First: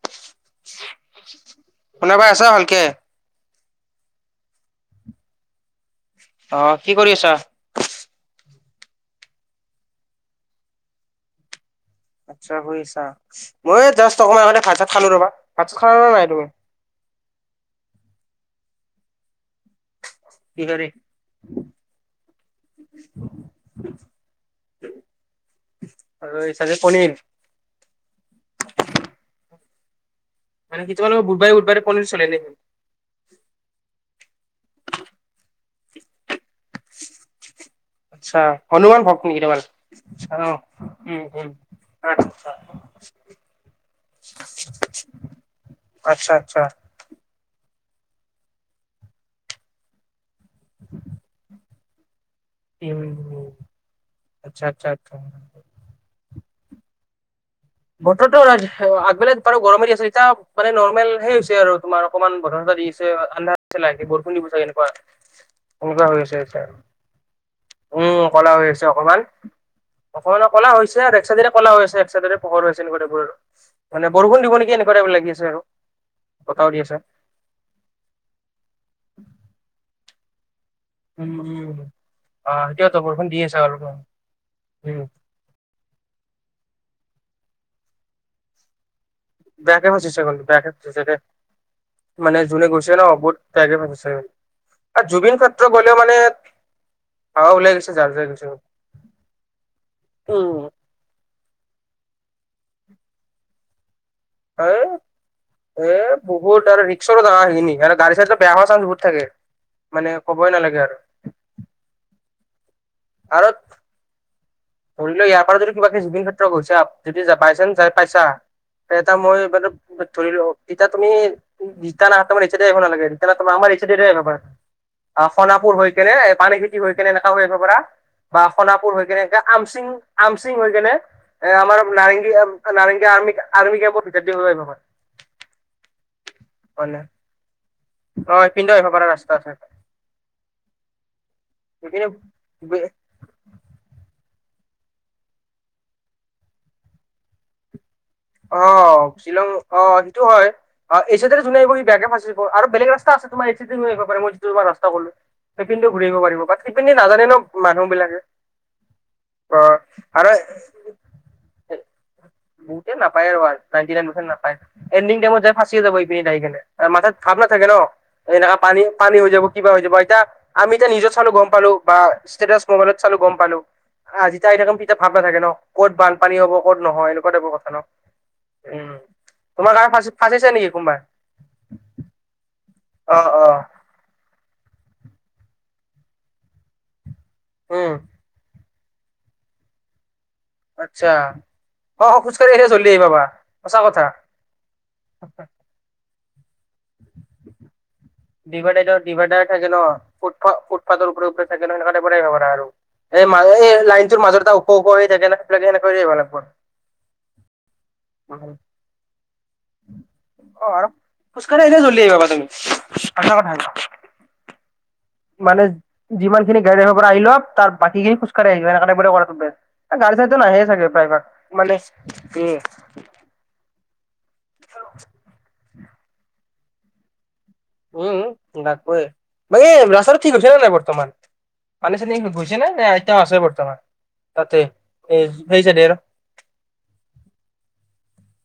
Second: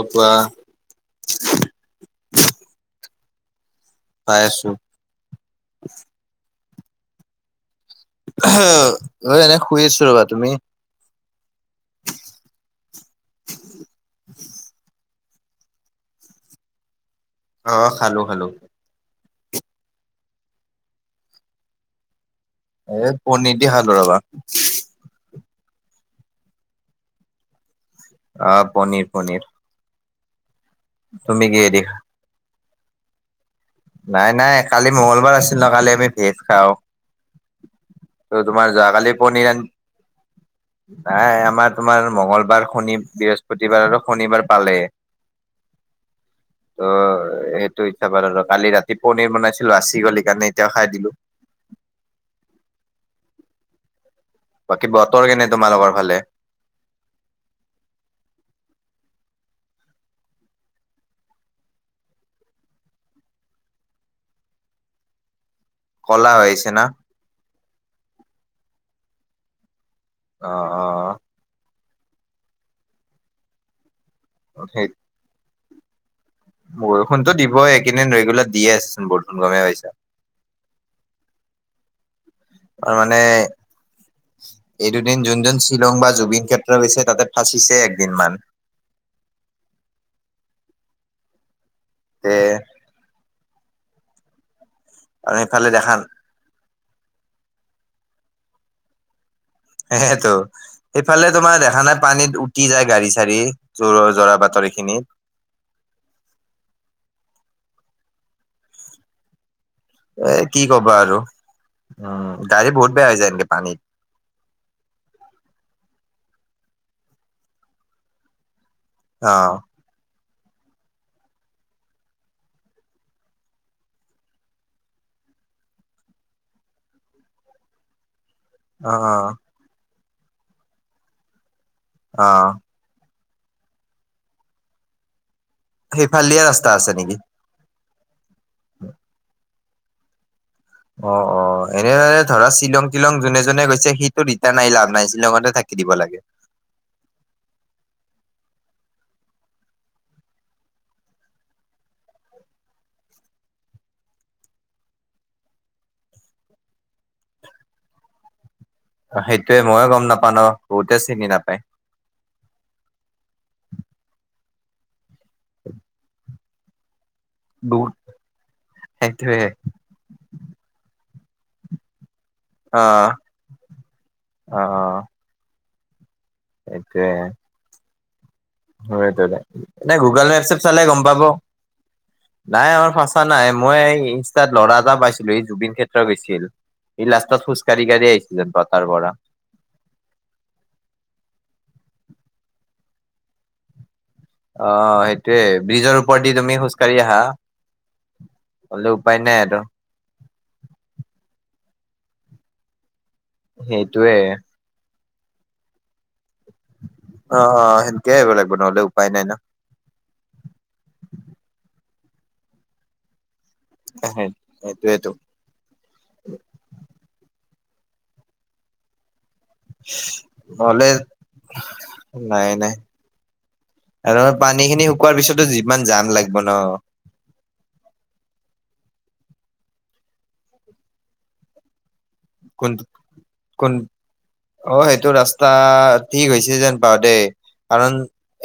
অঁ, কোৱা? শুনা পাই আছা ভালকে? পাই আছোঁ। অঁ, কি কৰি আছা? [unintelligible] মই এনে শুই আছো ৰ'বা, তুমি? আচ্ছা, শুই আছা। মই এই জাষ্ট অকমান আগতে ভাত- চাত খালো ৰ'বা। ভাত খালানে নাই তুমি? অ খালো খালো। কিহেদি। এই পনীৰ দি খালো ৰবা। আৰু এইছাইদে পনীৰ। অ পনীৰ পনীৰ। মানে তোমালোকৰ তুমি বুধবাৰে কিহেদি বুধবাৰে খা পনীৰ চলে নেকি? নাই নাই কালি মঙ্গলবাৰ আছিল ন, কালি আমি ভেজ খাওঁ। আচ্ছা ত' তোমাৰ হনুমান যোৱাকালি ভক্ত নিকী পনীৰ আন তোমাৰ? আহ, উম, নাই উম। [inaudible] আমাৰ তোমাৰ মঙ্গলবাৰ শনি বৃহস্পতিবাৰ আৰু শনিবাৰ পালে আচ্ছা, আচ্ছা। অ, সেইটো এতিয়া পাৰোঁ ৰহ আৰু কালি ৰাতি পনিৰ বনাইছিলো বাচি গ'ল সেইকাৰণে এতিয়াও খাই দিলো। উম। আচ্ছা, আচ্ছা, বাকী আচ্ছা। বতৰ কেনে তোমালোকৰ ফালে? বতটোৰ আগবেলা বাৰু গৰমে দি আছে, এতিয়া মানে নৰ্মেল হেই হৈছে আৰু তোমাৰ অকণমান বতা- চতা দি আছে। আন্ধাৰ হৈছে, লাহকে বৰষূণ দিব চাগে এনেকুৱা। এনেকুৱা ক'লা হৈছে হৈ এতিয়া, আহিছে না উম, ক'লা হৈ আছে অকমান। অ', কলা হৈছে অ'। আৰু এক চাইডেৰে কলা হৈছে, এক চাইডেৰে পোহৰ হৈছে এনেকুৱা টাইপৰ আৰু। মানে বৰষুণ দিব নেকি সেই এনেকুৱা টাইপ লাগি আছে আৰু বতাহও দি আছে। বৰষুণতো দিবই এইকেইডিন ৰেগুলাৰ দিয়ে আছে চোন বৰষুণ গমে পইছা। উ, উ, আহ, আৰু সেইতোৱেতো মানে বৰষূণ দিয়ে আছে এই আৰু। দুদিন যোনজন শ্বিলং বা জুবিন ক্ষেত্ৰ গৈছে তাতে ফাঁচিছে একদিনমান। বেয়াকে ফাচিছে কিন্তু বেয়াকে ফচিছে দেই তে মানে জোনে গৈছে। তাতে ন বহুত বেয়াকে ফাছে আৰু জুবিনক্ষেত্ৰ সেইফালে দেখা গ'লেও মানে। হাৱা ওলাই গৈছে, যাৰ, যাৰ গৈছে। সেইহেতো, উম, সেইফালে তোমাৰ দেখা নাই পানীত উটি যায়, গাড়ী- চাৰি জ, জৰা। বাটৰ হ, এইখিনিত এ, বহুত আৰু ৰিক্সৰ জগা সিনি আৰু গাড়ী-চাৰিটো বেয়া হোৱা চান্স বহুত থাকে। মানে এ, ক'বই কি নালাগে ক'বা আৰু উম, গাড়ী বহুত বেয়া হৈ যায় আৰু এনেকে পানীত। ধৰি লও ইয়াৰ পৰা যদি কিবা কে জুবিন ক্ষেত্ৰ গৈচা, যদি বাইচান্স যাই পাইছা তে, এটা অ মই। [unintelligible] তুমি [inaudible] [unintelligible] [unintelligible] অ সোণাপুৰ হৈ কেনে পানীখাইটি হৈ কেনে এনেকা হৈ আহিব পাৰা। বা সোণাপুৰ অ হৈ কেনে আমচিং আমচিং হৈ কেনে এ আমাৰ অ নাৰেংগী। নাৰেংগীয়া আৰ্ম আৰ্মি কেমপৰ ভিতৰদিহৈ আহিব পাৰে। সেইফালেদিয়ে ৰাস্তা আছে নেকি? অ এইপিনেদিও আহিব পাৰা ৰাস্তা আছে। অ অ এনে ধৰা সেইখিনি শ্বিলং তিলং যোনে যোনে গৈছে সি। ৰিটাৰ্ণ আহি লাভ নাই শ্বিলংতে থাকি দিব লাগে। অ, শ্বিলং অ, সেইটো হয়। অ, এইচাইদি যোনে আহিব সি বেয়াকে ফচিব বেলেগ ৰাস্তা আছে তোমাৰ এইছিদে লৈ আহিব পাৰে মই তোমাৰ যিটো ৰাস্তা কলো। হেইপিনেদিও ঘূৰিব পাৰিব বাত সেইপিনি দি নাজানে ন, মানুহ বিলাকে। অ, সেইটোয়ে ময়ে গম আৰু নাপাও ন, বহুতে চিনি নাপায়। বহুতে নাপায় আৰু নাইনটি নাইন পাৰ্চন নাপাই এন্দিং টাইমত যাই ফাঁচি যাব আইপিনে যাই কেনে। মাথাত ভাৱ ন থাকে ন, বহুত এনেকে পানী, পানী হৈ সেইটোয়ে যাব, কিবা হৈ যাব এতিয়া। আমি এতিয়া নিজত চালো গম পালো, বা ষ্টেটাছ অ মোবাইলত চালো গম পালো, অ অ যেতিয়া [unintelligible] থাকে ন ক'ত বানপানী হ'ব, ক'ত নহয়, এনেকুৱা টাইপৰ কথা ন। উম হয় তেওলে, তোমাৰ কাৰণে এনে গুগল মেপ ফাঁচিছে -চেপ নেকি চালে কোনোবাই গম পাব? নাই আমাৰ অ ফাচা নাই, অ মই এই ইনষ্টাত লৰা এটা পাইছিলো, ই জুবিন ক্ষেত্ৰ গৈছিল। সি লাষ্টত খোজকাঢ়ি উম কাঢ়ি আহিছিল [unintelligible] পৰা। আচ্ছা, অ অ খোজ কাঢ়ি আহি জল্ডী আহি পাবা সঁচা কথা। অ সেইটোয়ে, ব্ৰিজৰ ওপৰেদি তুমি খোজ কাঢ়ি আহা? হ'লে ডিভাইডেডৰ উপায় নাই ডিভাইডাৰ আৰু থাকে ন, ফুট ফা ফুটপাথৰ ওপৰে ওপৰে [unintelligible] আৰু। এই ম এই সেইটোয়ে লাইনটোৰ মাজৰ এটা ওখ ওখ হৈ থাকে [unintelligible] অ অ, সেনকে আহিব লাগিব নহ'লে উপায় নাই ন? অ আৰু খোজ কাঢ়ি আহিলে জল্ডি আহিব পাবা তুমি, সঁচা কথা এইটো। এহে সেইটোৱেতো। মানে যিমানখিনি গাড়ীত আহিব পৰা আহি লক তাৰ বাকী খিনি খোজকাঢ়ি [unintelligible] এ যাৰ গাড়ীটো নাহেই নহ'লে চাগে প্ৰায়ভাগ মানে নাই নাই ওম। আৰু পানীখিনি শুকোৱাৰ পিছতো যিমান জাম লাগিব ন উম লাগবই, বাকী এই ৰাস্তাটো ঠিক হৈছে নাই বৰ্তমান? পানী - চানী গৈছে নাই কোন নে এতিয়াও আছেই কোন বৰ্তমান তাতে অ সেইটো এই ৰাস্তা সেই চাইডে আৰু? ঠিক হৈছে যেন পাও দেই কাৰণ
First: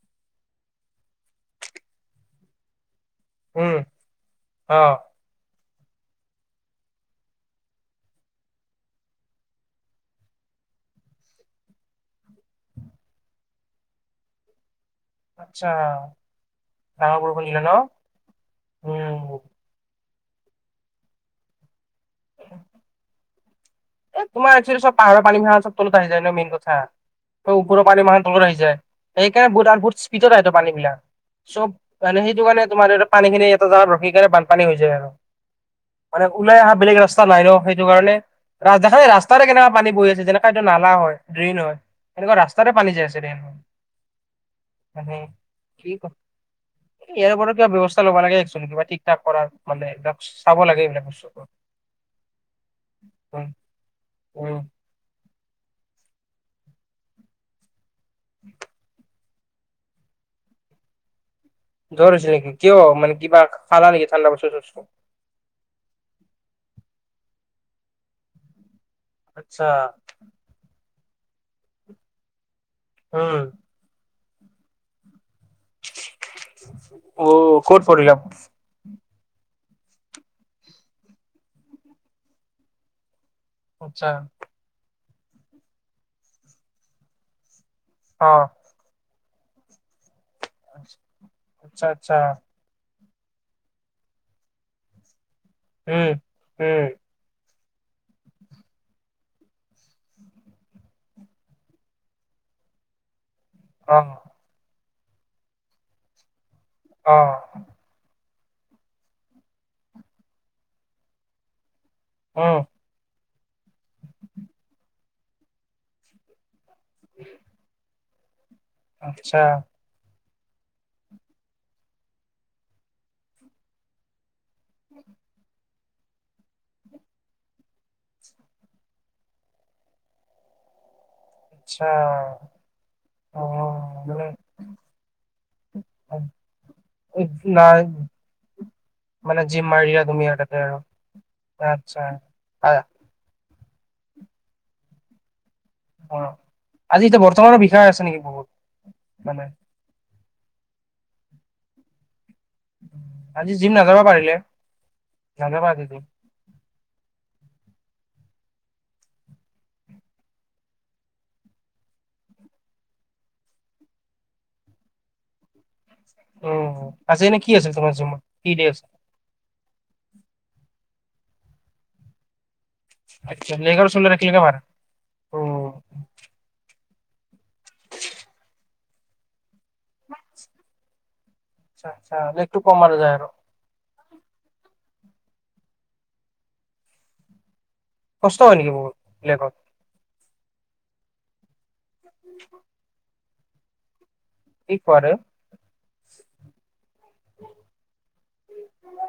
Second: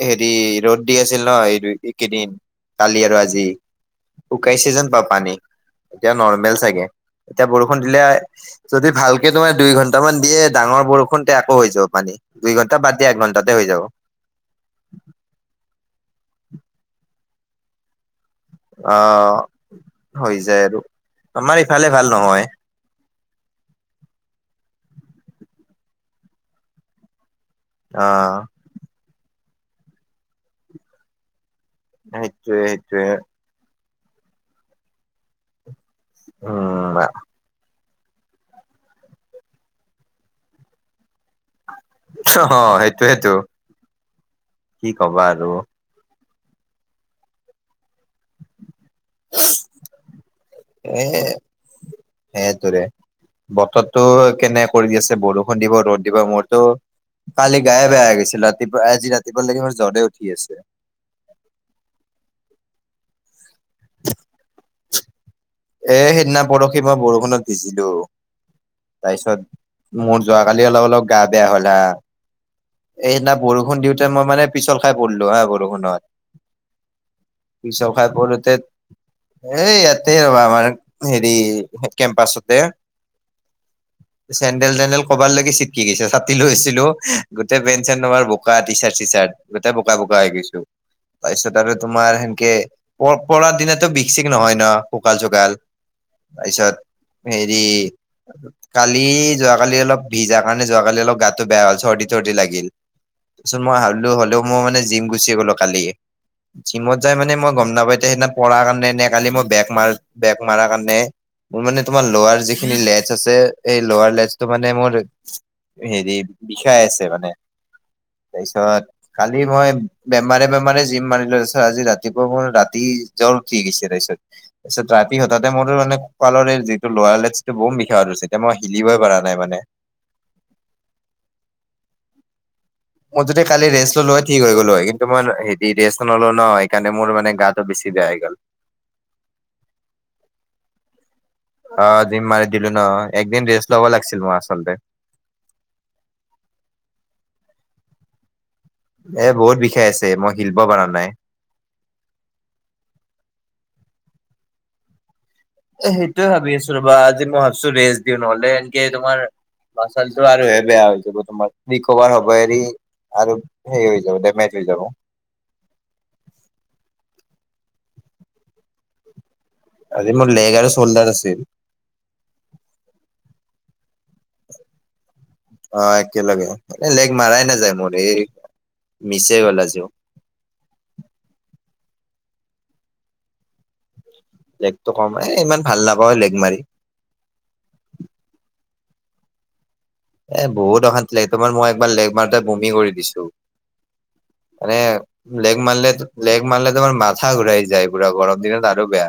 হেৰি ৰ'দ দি আছিল ন এই দুই এইকেইদিন। কালি আৰু আজি, উম শুকাইছে অ যেন‌ পাও পানী। এতিয়া নৰ্মেল চাগে এতিয়া বৰষুণ দিলে যদি ভালকে তোমাৰ দুই ঘণ্টামান দিয়ে ডাঙৰ বৰষুণ তে আকৌ হৈ যাব পানী। দুই ঘণ্টা বাদ দিয়া এক ঘণ্টাতে হৈ যাব। আচ্ছা, ডাঙৰ বৰষূণ দিলে ন? অ, উম হৈ যায় আৰু আমাৰ ইফালে ভাল নহয়। এ তোমাৰ [unintelligible] ব পাহাৰৰ পানীবিলাক চব তলত আহি যায় ন মেইন কথা, ত ওপৰৰ পানী অ মানে তলত আহি যায়। সেইকাৰণে বহুত [unintelligible] স্পীডত আহেটো পানীবিলাক, চব মানে সেইটো সেইটোৱে কাৰণে তোমাৰ সেইটোৱে আৰু পানীখিনি ত তাত ৰখি কাৰণে বানপানী হৈ যায় আৰু মানে ওলাই অহা উম বেলেগ ৰাস্তা নাই ন সেইটো কাৰণে আ দেখাই দে ৰাস্তাৰে কেনেকুৱা পানী পৰি আছে, যেনেকুৱা এইটো নালা হয় ড্ৰেইন হয় এনেকুৱা অ ৰাস্তাতে পানী যায় আছে সেইটোৱেতো দেখোন। কি কবা আৰু কি ক, ইয়াৰ ওপৰত কিবা ব্যৱস্থা ল'বা লাগে একচুৱেলি কিবা ঠিক ঠাক কৰাৰ মানে এইবিলাক চাব লাগে এইবিলাক এ বস্তুবোৰ। সেইটোৰে বতৰটো উম, কেনে কৰি দি আছে বৰ ষূণ দিব, ৰ'দ দিব, মোৰতো কালি গায়ে বেয়া হৈ গৈছিল ৰাতিপুৱা আজি ৰা ৰাতিপুৱালৈকে মোৰ জ্বৰতে উঠি আছে। জ্বৰ হৈছিল নেকি কিয় মানে কিবা খালা নেকি ঠাণ্ডা বস্তু - তস্তু? এ সেইদিনা বৰশি বা বৰষুণত ভিজিলো আচ্ছা তাৰপিছত মোৰ যোৱাকালি অলপ অলপ গা বেয়া হ'লা। এই সেইদিনা উম, বৰষুণ দিওঁতে মই মানে পিছল খাই পৰিলো হা বৰ লগত নহয়, অ' ক'ত নিশাও খাই পৰিলা? পুলতে এ ইয়াতে ৰবা আমাৰ হেৰি এ কেম্পাছতে। আচ্ছা। চেণ্ডেল - টেনডেল কৰবাত লাগি চিটকি গৈছে, ছাতি লৈছিলো। গোটেই পেন - চেন তোমাৰ অ' বোকা টি চাৰ্ট - চি চাৰ্ট। গোটেই বোকা বোকা হৈ গৈছো তাৰ পিছত আৰু আচ্ছা তোমাৰ আচ্ছা সেনকে পক পৰাৰ দিনতো বিষ - চিষ নহয় ন পুকা যোগাল উম। তাৰপিছত উম, হেৰি কালি যোৱাকালি অলপ ভিজা কাৰণে যোৱাকালি অলপ গাতটো বেয়া হল সৰ্দী চৰ্দি লাগিল পিছত মই অ' হলো হ'লেও মই মানে জিম গুচি গলো কালি। জিমত যাই মানে মই অ' গম নাপাইতি সেইদিনা পঢ়াৰ কাৰণে নে কালি মই বেগ মাৰ বেক মাৰাৰ কাৰণে মোৰ মানে তোমাৰ লৱাৰ উম, যিখিনি লেথ আছে। এই লাৰ লেছটো মানে মোৰ হেৰি বিষাই আছে মানে। তাৰ পিছত আচ্ছা কালি মই বেমাৰে বেমাৰে জিম মাৰিলোঁ চাৰ আজি ৰাতিপুৱাব মোৰ ৰাতি জ্বৰ উঠি গৈছে তাৰপিছত। পিছে দ্ৰাইপি হতাতে মোৰ,,, মানে ককালৰে যিটো লোৱাৰ কেছটো বৰ বিষ হৈছে আৰু এতিয়া মই হিলিবই পৰা নাই মানে। আচ্ছা। মই যদি কালি ৰেষ্ট অ' ললো হয় মানে ঠিক হৈ গ'লো হয়, কিন্তু মই হেৰি ৰেষ্ট নলো ন সেই কাৰণে মোৰ মানে গাটো নাই বেছি বেয়া হৈ গ'ল। মানে জিম মাৰিয়া তুমি ই তাতে আৰু। আচ্ছা। অঁ জিম মাৰি আ, দিলো ন একদিন ৰেষ্ট ল'ব লাগিছিল মই আচলতে। অঁ আজি এতিয়া বৰ্তমানৰ বিষয়া আছে নেকি বহুত। এ মানে বহুত বিষাই আছে মই হিলবো পৰা নাই। আজি জিম নাযাবা পাৰিলে নাযাবাআজি জিম। এইটো ভাবি আছো ৰবা আজি মই ভাবিছো ৰেষ্ট দিওঁ নহ'লে এনকে তোমাৰ মাচলটো আৰু বেয়া হৈ যাব তোমাৰ ৰিকভাৰ হব এৰি। আৰু সেই যদে মাৰিবলৈ যাব। [inaudible] উমঁ আজি এনে কি আছিল তোমাৰ জিমত কি ডে আছিল। আজি মোৰ লেগ আৰু চল্ডাৰ আছে। আচ্ছ মেৰিগোল বিস্কুট এটা দে। টিলিঙা মাত। অঁ একেলগে এ লেগ মাৰই নাযায় মোৰ এই মিচেই গল আজিও। আছা আ্ছা নেটটো কম যায় আৰু। লেগটো কম আহে এ ইমান ভাল নাপাওঁ লেগ মাৰি। কষ্ট হয় নেকি বহুত বলেগত। এ বহুত অশান্তি লাগে তোমাৰ মই একবাৰ লেকমাৰতে বমি কৰি দিছো। কি মানে কোৱা ৰে লেগ মানলে লেগ মাললে তোমাৰ মাৰ মাথা ঘূৰাই যায় পুৰা গৰম দিনত আৰু বেয়া।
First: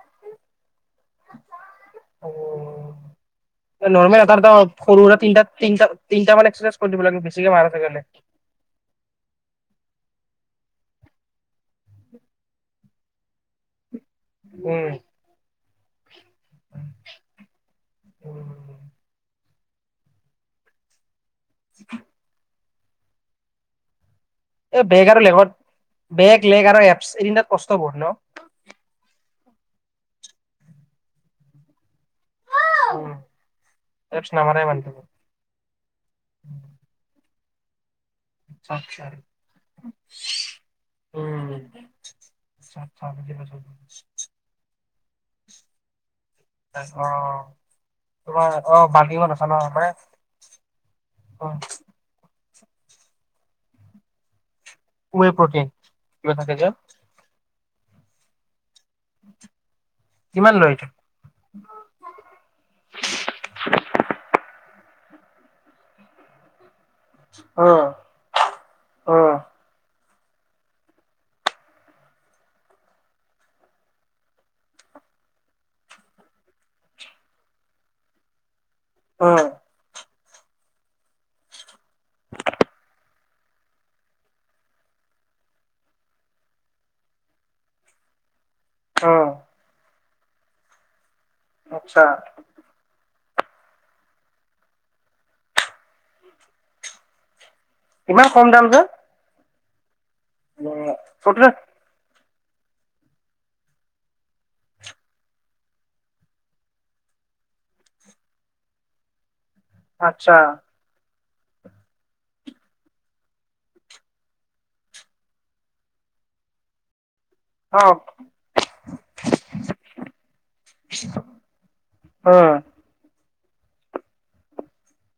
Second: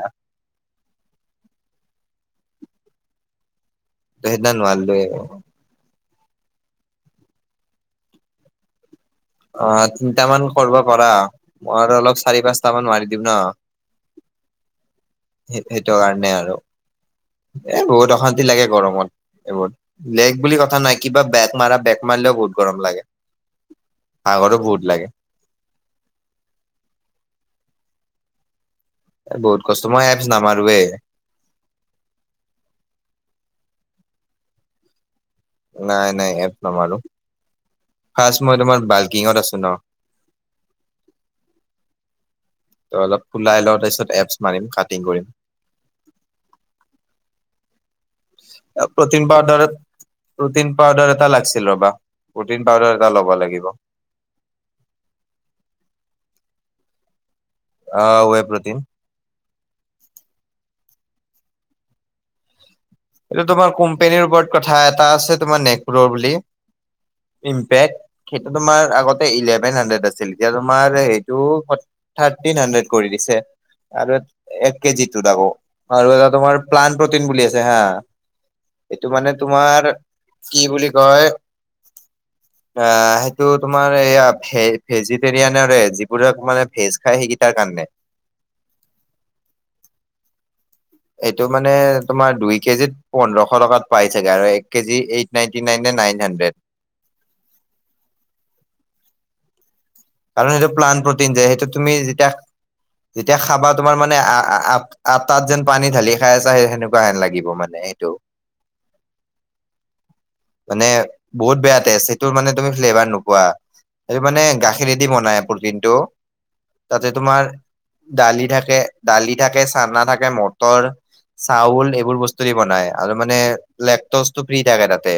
হব নৰ্মেল ত এটাৰ সেইদিনা সৰু সুৰা নোৱাৰিলোৱে তিনটা। তিনিটা তিনিট মান এক্ৰচাইজ কৰি দিৱ লাগিব বেছিকে মাৰাছে কাৰণে। অঁ তিনটামান কৰিব পাৰা মই আৰু অলপ চাৰি পাঁচটা মান মাৰি দিম ন। উমঁ! এই এইটো কাৰণে আৰু। এ বহুত অশান্তি লাগে উম। গৰমত এইবত লেক বুলি কথা নাই কিবা বেগ মাৰা বেক মাৰিলেও বহুত গৰম লাগে। ভাগৰো বহুত এই লাগে বেগ আৰু লেগত বেগ লেগ আৰু এপছ তিনিটা কষ্ট বহুত ন। এ বহুত কষ্ট মই এপছ নামাৰোৱে। উমঁ এফ নমাৰে মনটো নাই নাই এপ নামাৰো ফাৰ্ষট মই তোমাৰ বাল্কিঙত আছো ন। উমঁ! তো অলপ ওলাই লঙ তাৰপিছত এপছ মাৰিম কাটিং কৰিম। অঁ প্ৰটিন পাউদাৰত মানে প্ৰটিন পাউদাৰ এটা লাগিছিল ৰবা। প্ৰটিন পাউদাৰ এটা ল'ব লাগিব। [inaudible] প্ৰটিন কিবা থাকে যে। অ [inaudible] প্ৰ'টিন কিমান লৈ এইটো? এইটো তোমাৰ কোম্পানীৰ ওপৰত কথা এটা আছে তোমাৰ নাকপ্ৰ বুলি উম, ইম্পেক্ট সেইটো তোমাৰ আগতে উম, ইলেভেন হাড্ৰেড আছিল এতিয়া তোমাৰ এইটো থাৰ্টিন হাণ্ড্ৰেড কৰি দিছে। আৰু এক কেজি টো আকৌ আৰু এটা তোমাৰ প্লান প্ৰটিন বুলি আছে হা এইটো মানে উম, তোমাৰ কি বুলি কয় [inaudible] অ সেইটো তোমাৰ এইয়া ভে ভেজিটেৰিয়ানৰে যিবো মানে ভেজ খায় সেইকেইটাৰ কাৰণে। অ। এইটো মানে আচ্ছা তোমাৰ দুই কেজিত পোন্ধৰশ টকাত পাই চাগে আৰু এক কেজি এইট নাইনটি নাইন নে নাইন হাণ্ড্ৰেড। ইমান কম দাম যে? কাৰণ সেইটো প্লান প্ৰ'টিন যে সেইটো তুমি যেতিয়া যেতিয়া খাবা তোমাৰ মানে আ আ আটাত যেন পানী ঢালি খাই আছা সেই সেনেকুৱা হেন লাগিব মানে সেইটো। আচ্ছা মানে বহুত বেয়া টেষ্ট সেইটো মানে তুমি ফ্লেভাৰ নোপোৱা সেইটো মানে গাখীৰ গাখীৰৰে দি বনাই প্ৰ'টিনটো তাতে তোমাৰ। অ', দালি থাকে দালি থাকে চানা থাকে মটৰ। চাউল এইবোৰ বস্তু উম, দি বনাই। আৰু মানে লেকটচটো ফ্ৰী থাকে তাতে।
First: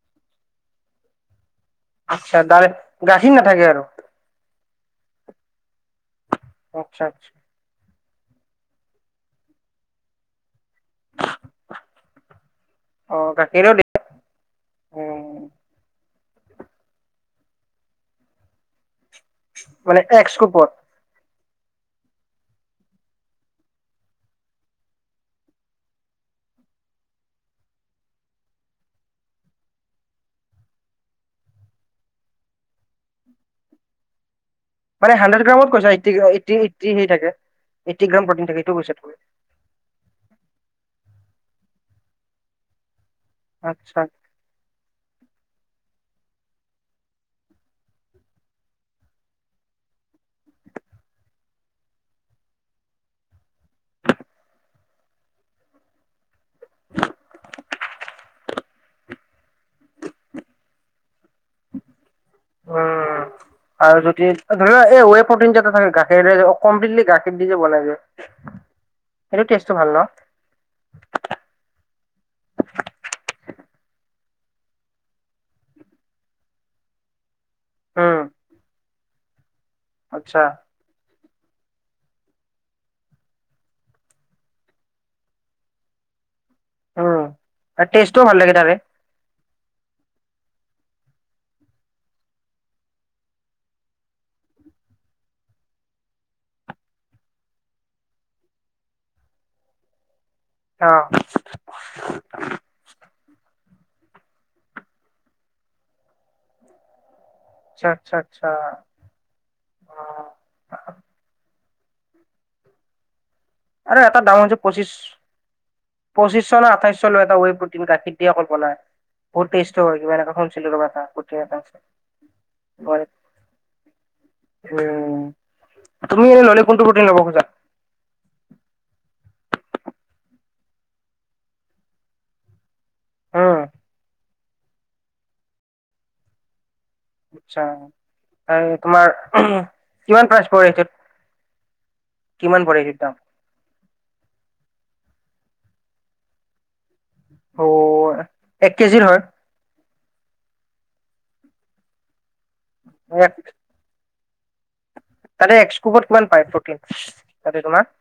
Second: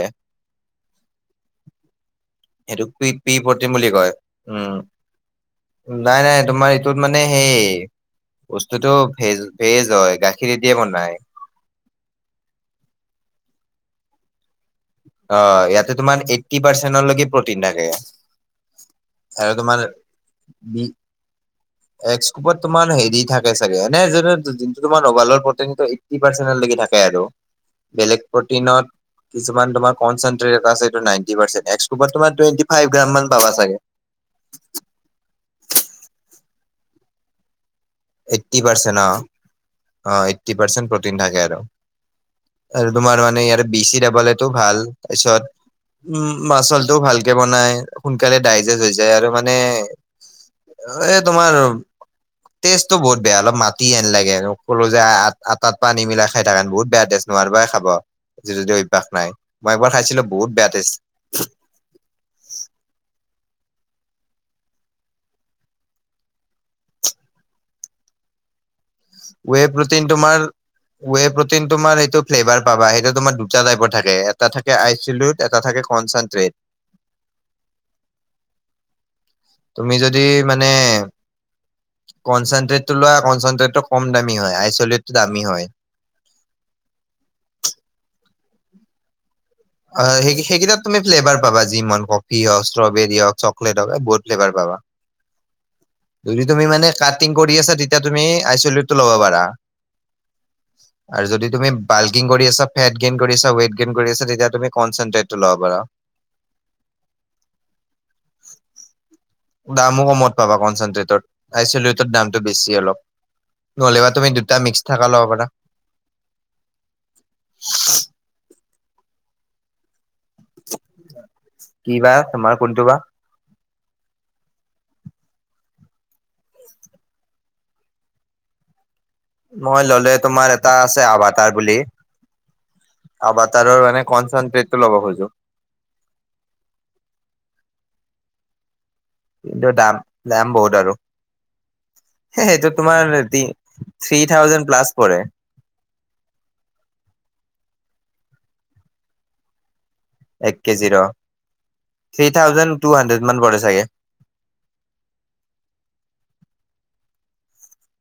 আচ্ছা দাৰে এইটো পি গাখীৰ পি নাথাকে প্ৰ'টিন আৰু বুলি কয়। উম নাই নাই তোমাৰ এইটোত আচ্ছা মানে আচ্ছা সেই বস্তুতটো ভেজ ভেজ হয় গাখীৰ দিয়ে বনাই। অ গাখীৰৰ দি অ উম, ইয়াতে তোমাৰ এইট্টি পাৰ্চেন্টলৈকে প্ৰটিন থাকে। আৰু তোমাৰ মানে এক স্কুপত বি [unintelligible] এক্সকোপত তোমাৰ হেৰি থাকে চাগে এনে যোন যোনটো তোমাৰ মোবাইলৰ প্ৰ'টিন এইটি পাৰ্চেন্ট থাকে আৰু বেলেগ প্ৰটিনত কিছুমান তোমাৰ, [inaudible] মানে হাড্ৰেড গ্ৰামত এইটি এইটি সেৰি থাকে এইটি গ্ৰাম প্ৰ'টিন এইট্টি থাকে ইটো পাৰ্চেন্ট কৈছা‌ অ তুমি। অ এইটটি পাৰ্চেন প্ৰ'টিন থাকে আৰু আৰু তোমাৰ মানে ইয়াৰে বি আচ্ছা চি টো ভাল তাৰপিছত উম মাচলটোও ভালকে বনাই সোনকালে ডাইজেষ্ট হৈ যায় আৰু মানে এ তোমাৰ টেষ্টটো বহুত বেয়া অলপ মাটি এনেকা লাগে ক'লো যে আটাত পানী মিলাই খাই থাকেন বহুত বেয়া টেষ্ট। নোৱাৰোবাই খাব যদি অভ্যাস নাই মই এবাৰ খাইছিলো বহুত বেয়া টেষ্ট। উম। আৰু যদি ধৰি এই ৱে প্ৰ'টিন যে থাকে গাখীৰৰে কমপ্লিটলি গাখীৰ দি যে বনাই যায়। [inaudible] ৱে প্ৰ'টিন তোমাৰ ৱে প্ৰটিন তোমাৰ সেইটো ফ্লেভাৰ পাবা সেইটো তোমাৰ দুটা টাইপৰ থাকে এটা থাকে আইচেলোট এটা থাকে কনচনট্ৰেট হুম। তুমি যদি মানে কনচেনট্ৰেটটো লোৱা কনচেনট্ৰেটটো কম দামী হয় আইচলেটটো দামী হয়। উ টেষ্টটো ভাল লাগে তাৰে। আ সেইকেইটাত তুমি ফ্লেভাৰ পাবা যিমান কফি হওক ষ্ট্ৰবেৰী হওক চকলেট হওক এই বহুত ফ্লেভাৰ পাবা। যদি তুমি মানে কাটিং কৰি আছা তেতিয়া তুমি আইচলিউটো ল'ব পাৰা। অ আৰু যদি তুমি বাল্কিং কৰি আছা ফেট গেইন কৰিছা ৱেইট গেইন কৰি আছা তেতিয়া তুমি কনচেনট্ৰেটটো ল'ব পাৰা। আচ্ছা আচ্ছা আচ্ছা। অ দামো কমত পাবা কনচেনট্ৰেট আইচটৰ দামটো বেছি অলপ। আৰু নহলেবা এটা তুমি দাম দুটা হৈছে মিক্স পঁচিশ থাকা ল'ব পাৰা। পঁচিশ ন আঠাইছশ লৈ এটা ৱ প্ৰিন গাখীৰ দিয়ে কল্পাই বহুত টেষ্ট হয় এ কি বা তোমাৰ কোনটো [unintelligible] বা? হয়। উম, তুমি ললে এনেই ললে কোনটো প্ৰটিন লব খোজা। মই ল'লে তোমাৰ এটা আছে আভ তাৰ বুলি। আবা উম তাৰৰ মানে কনচনট্ৰেটো ল'ব খোজো। আচ্ছা তাৰ তোমাৰ কিন্তু দাম কিমান প্ৰাইচ দাম পৰে বহুত এইটোত আৰু কিমান সেইটো পৰে এইটোত দাম তোমাৰ এটি থ্ৰী থাউজেণ্ড প্লাছ পৰে। অও এক কেজিৰ হয়? এক কেজিৰ অহ, থ্ৰী থাউজেণ্ড টু হাণ্ড্ৰেড মান পৰে চাগে। তাৰে এক্স কোবত কিমান পায় প্ৰটিন তাতে তোমাৰ?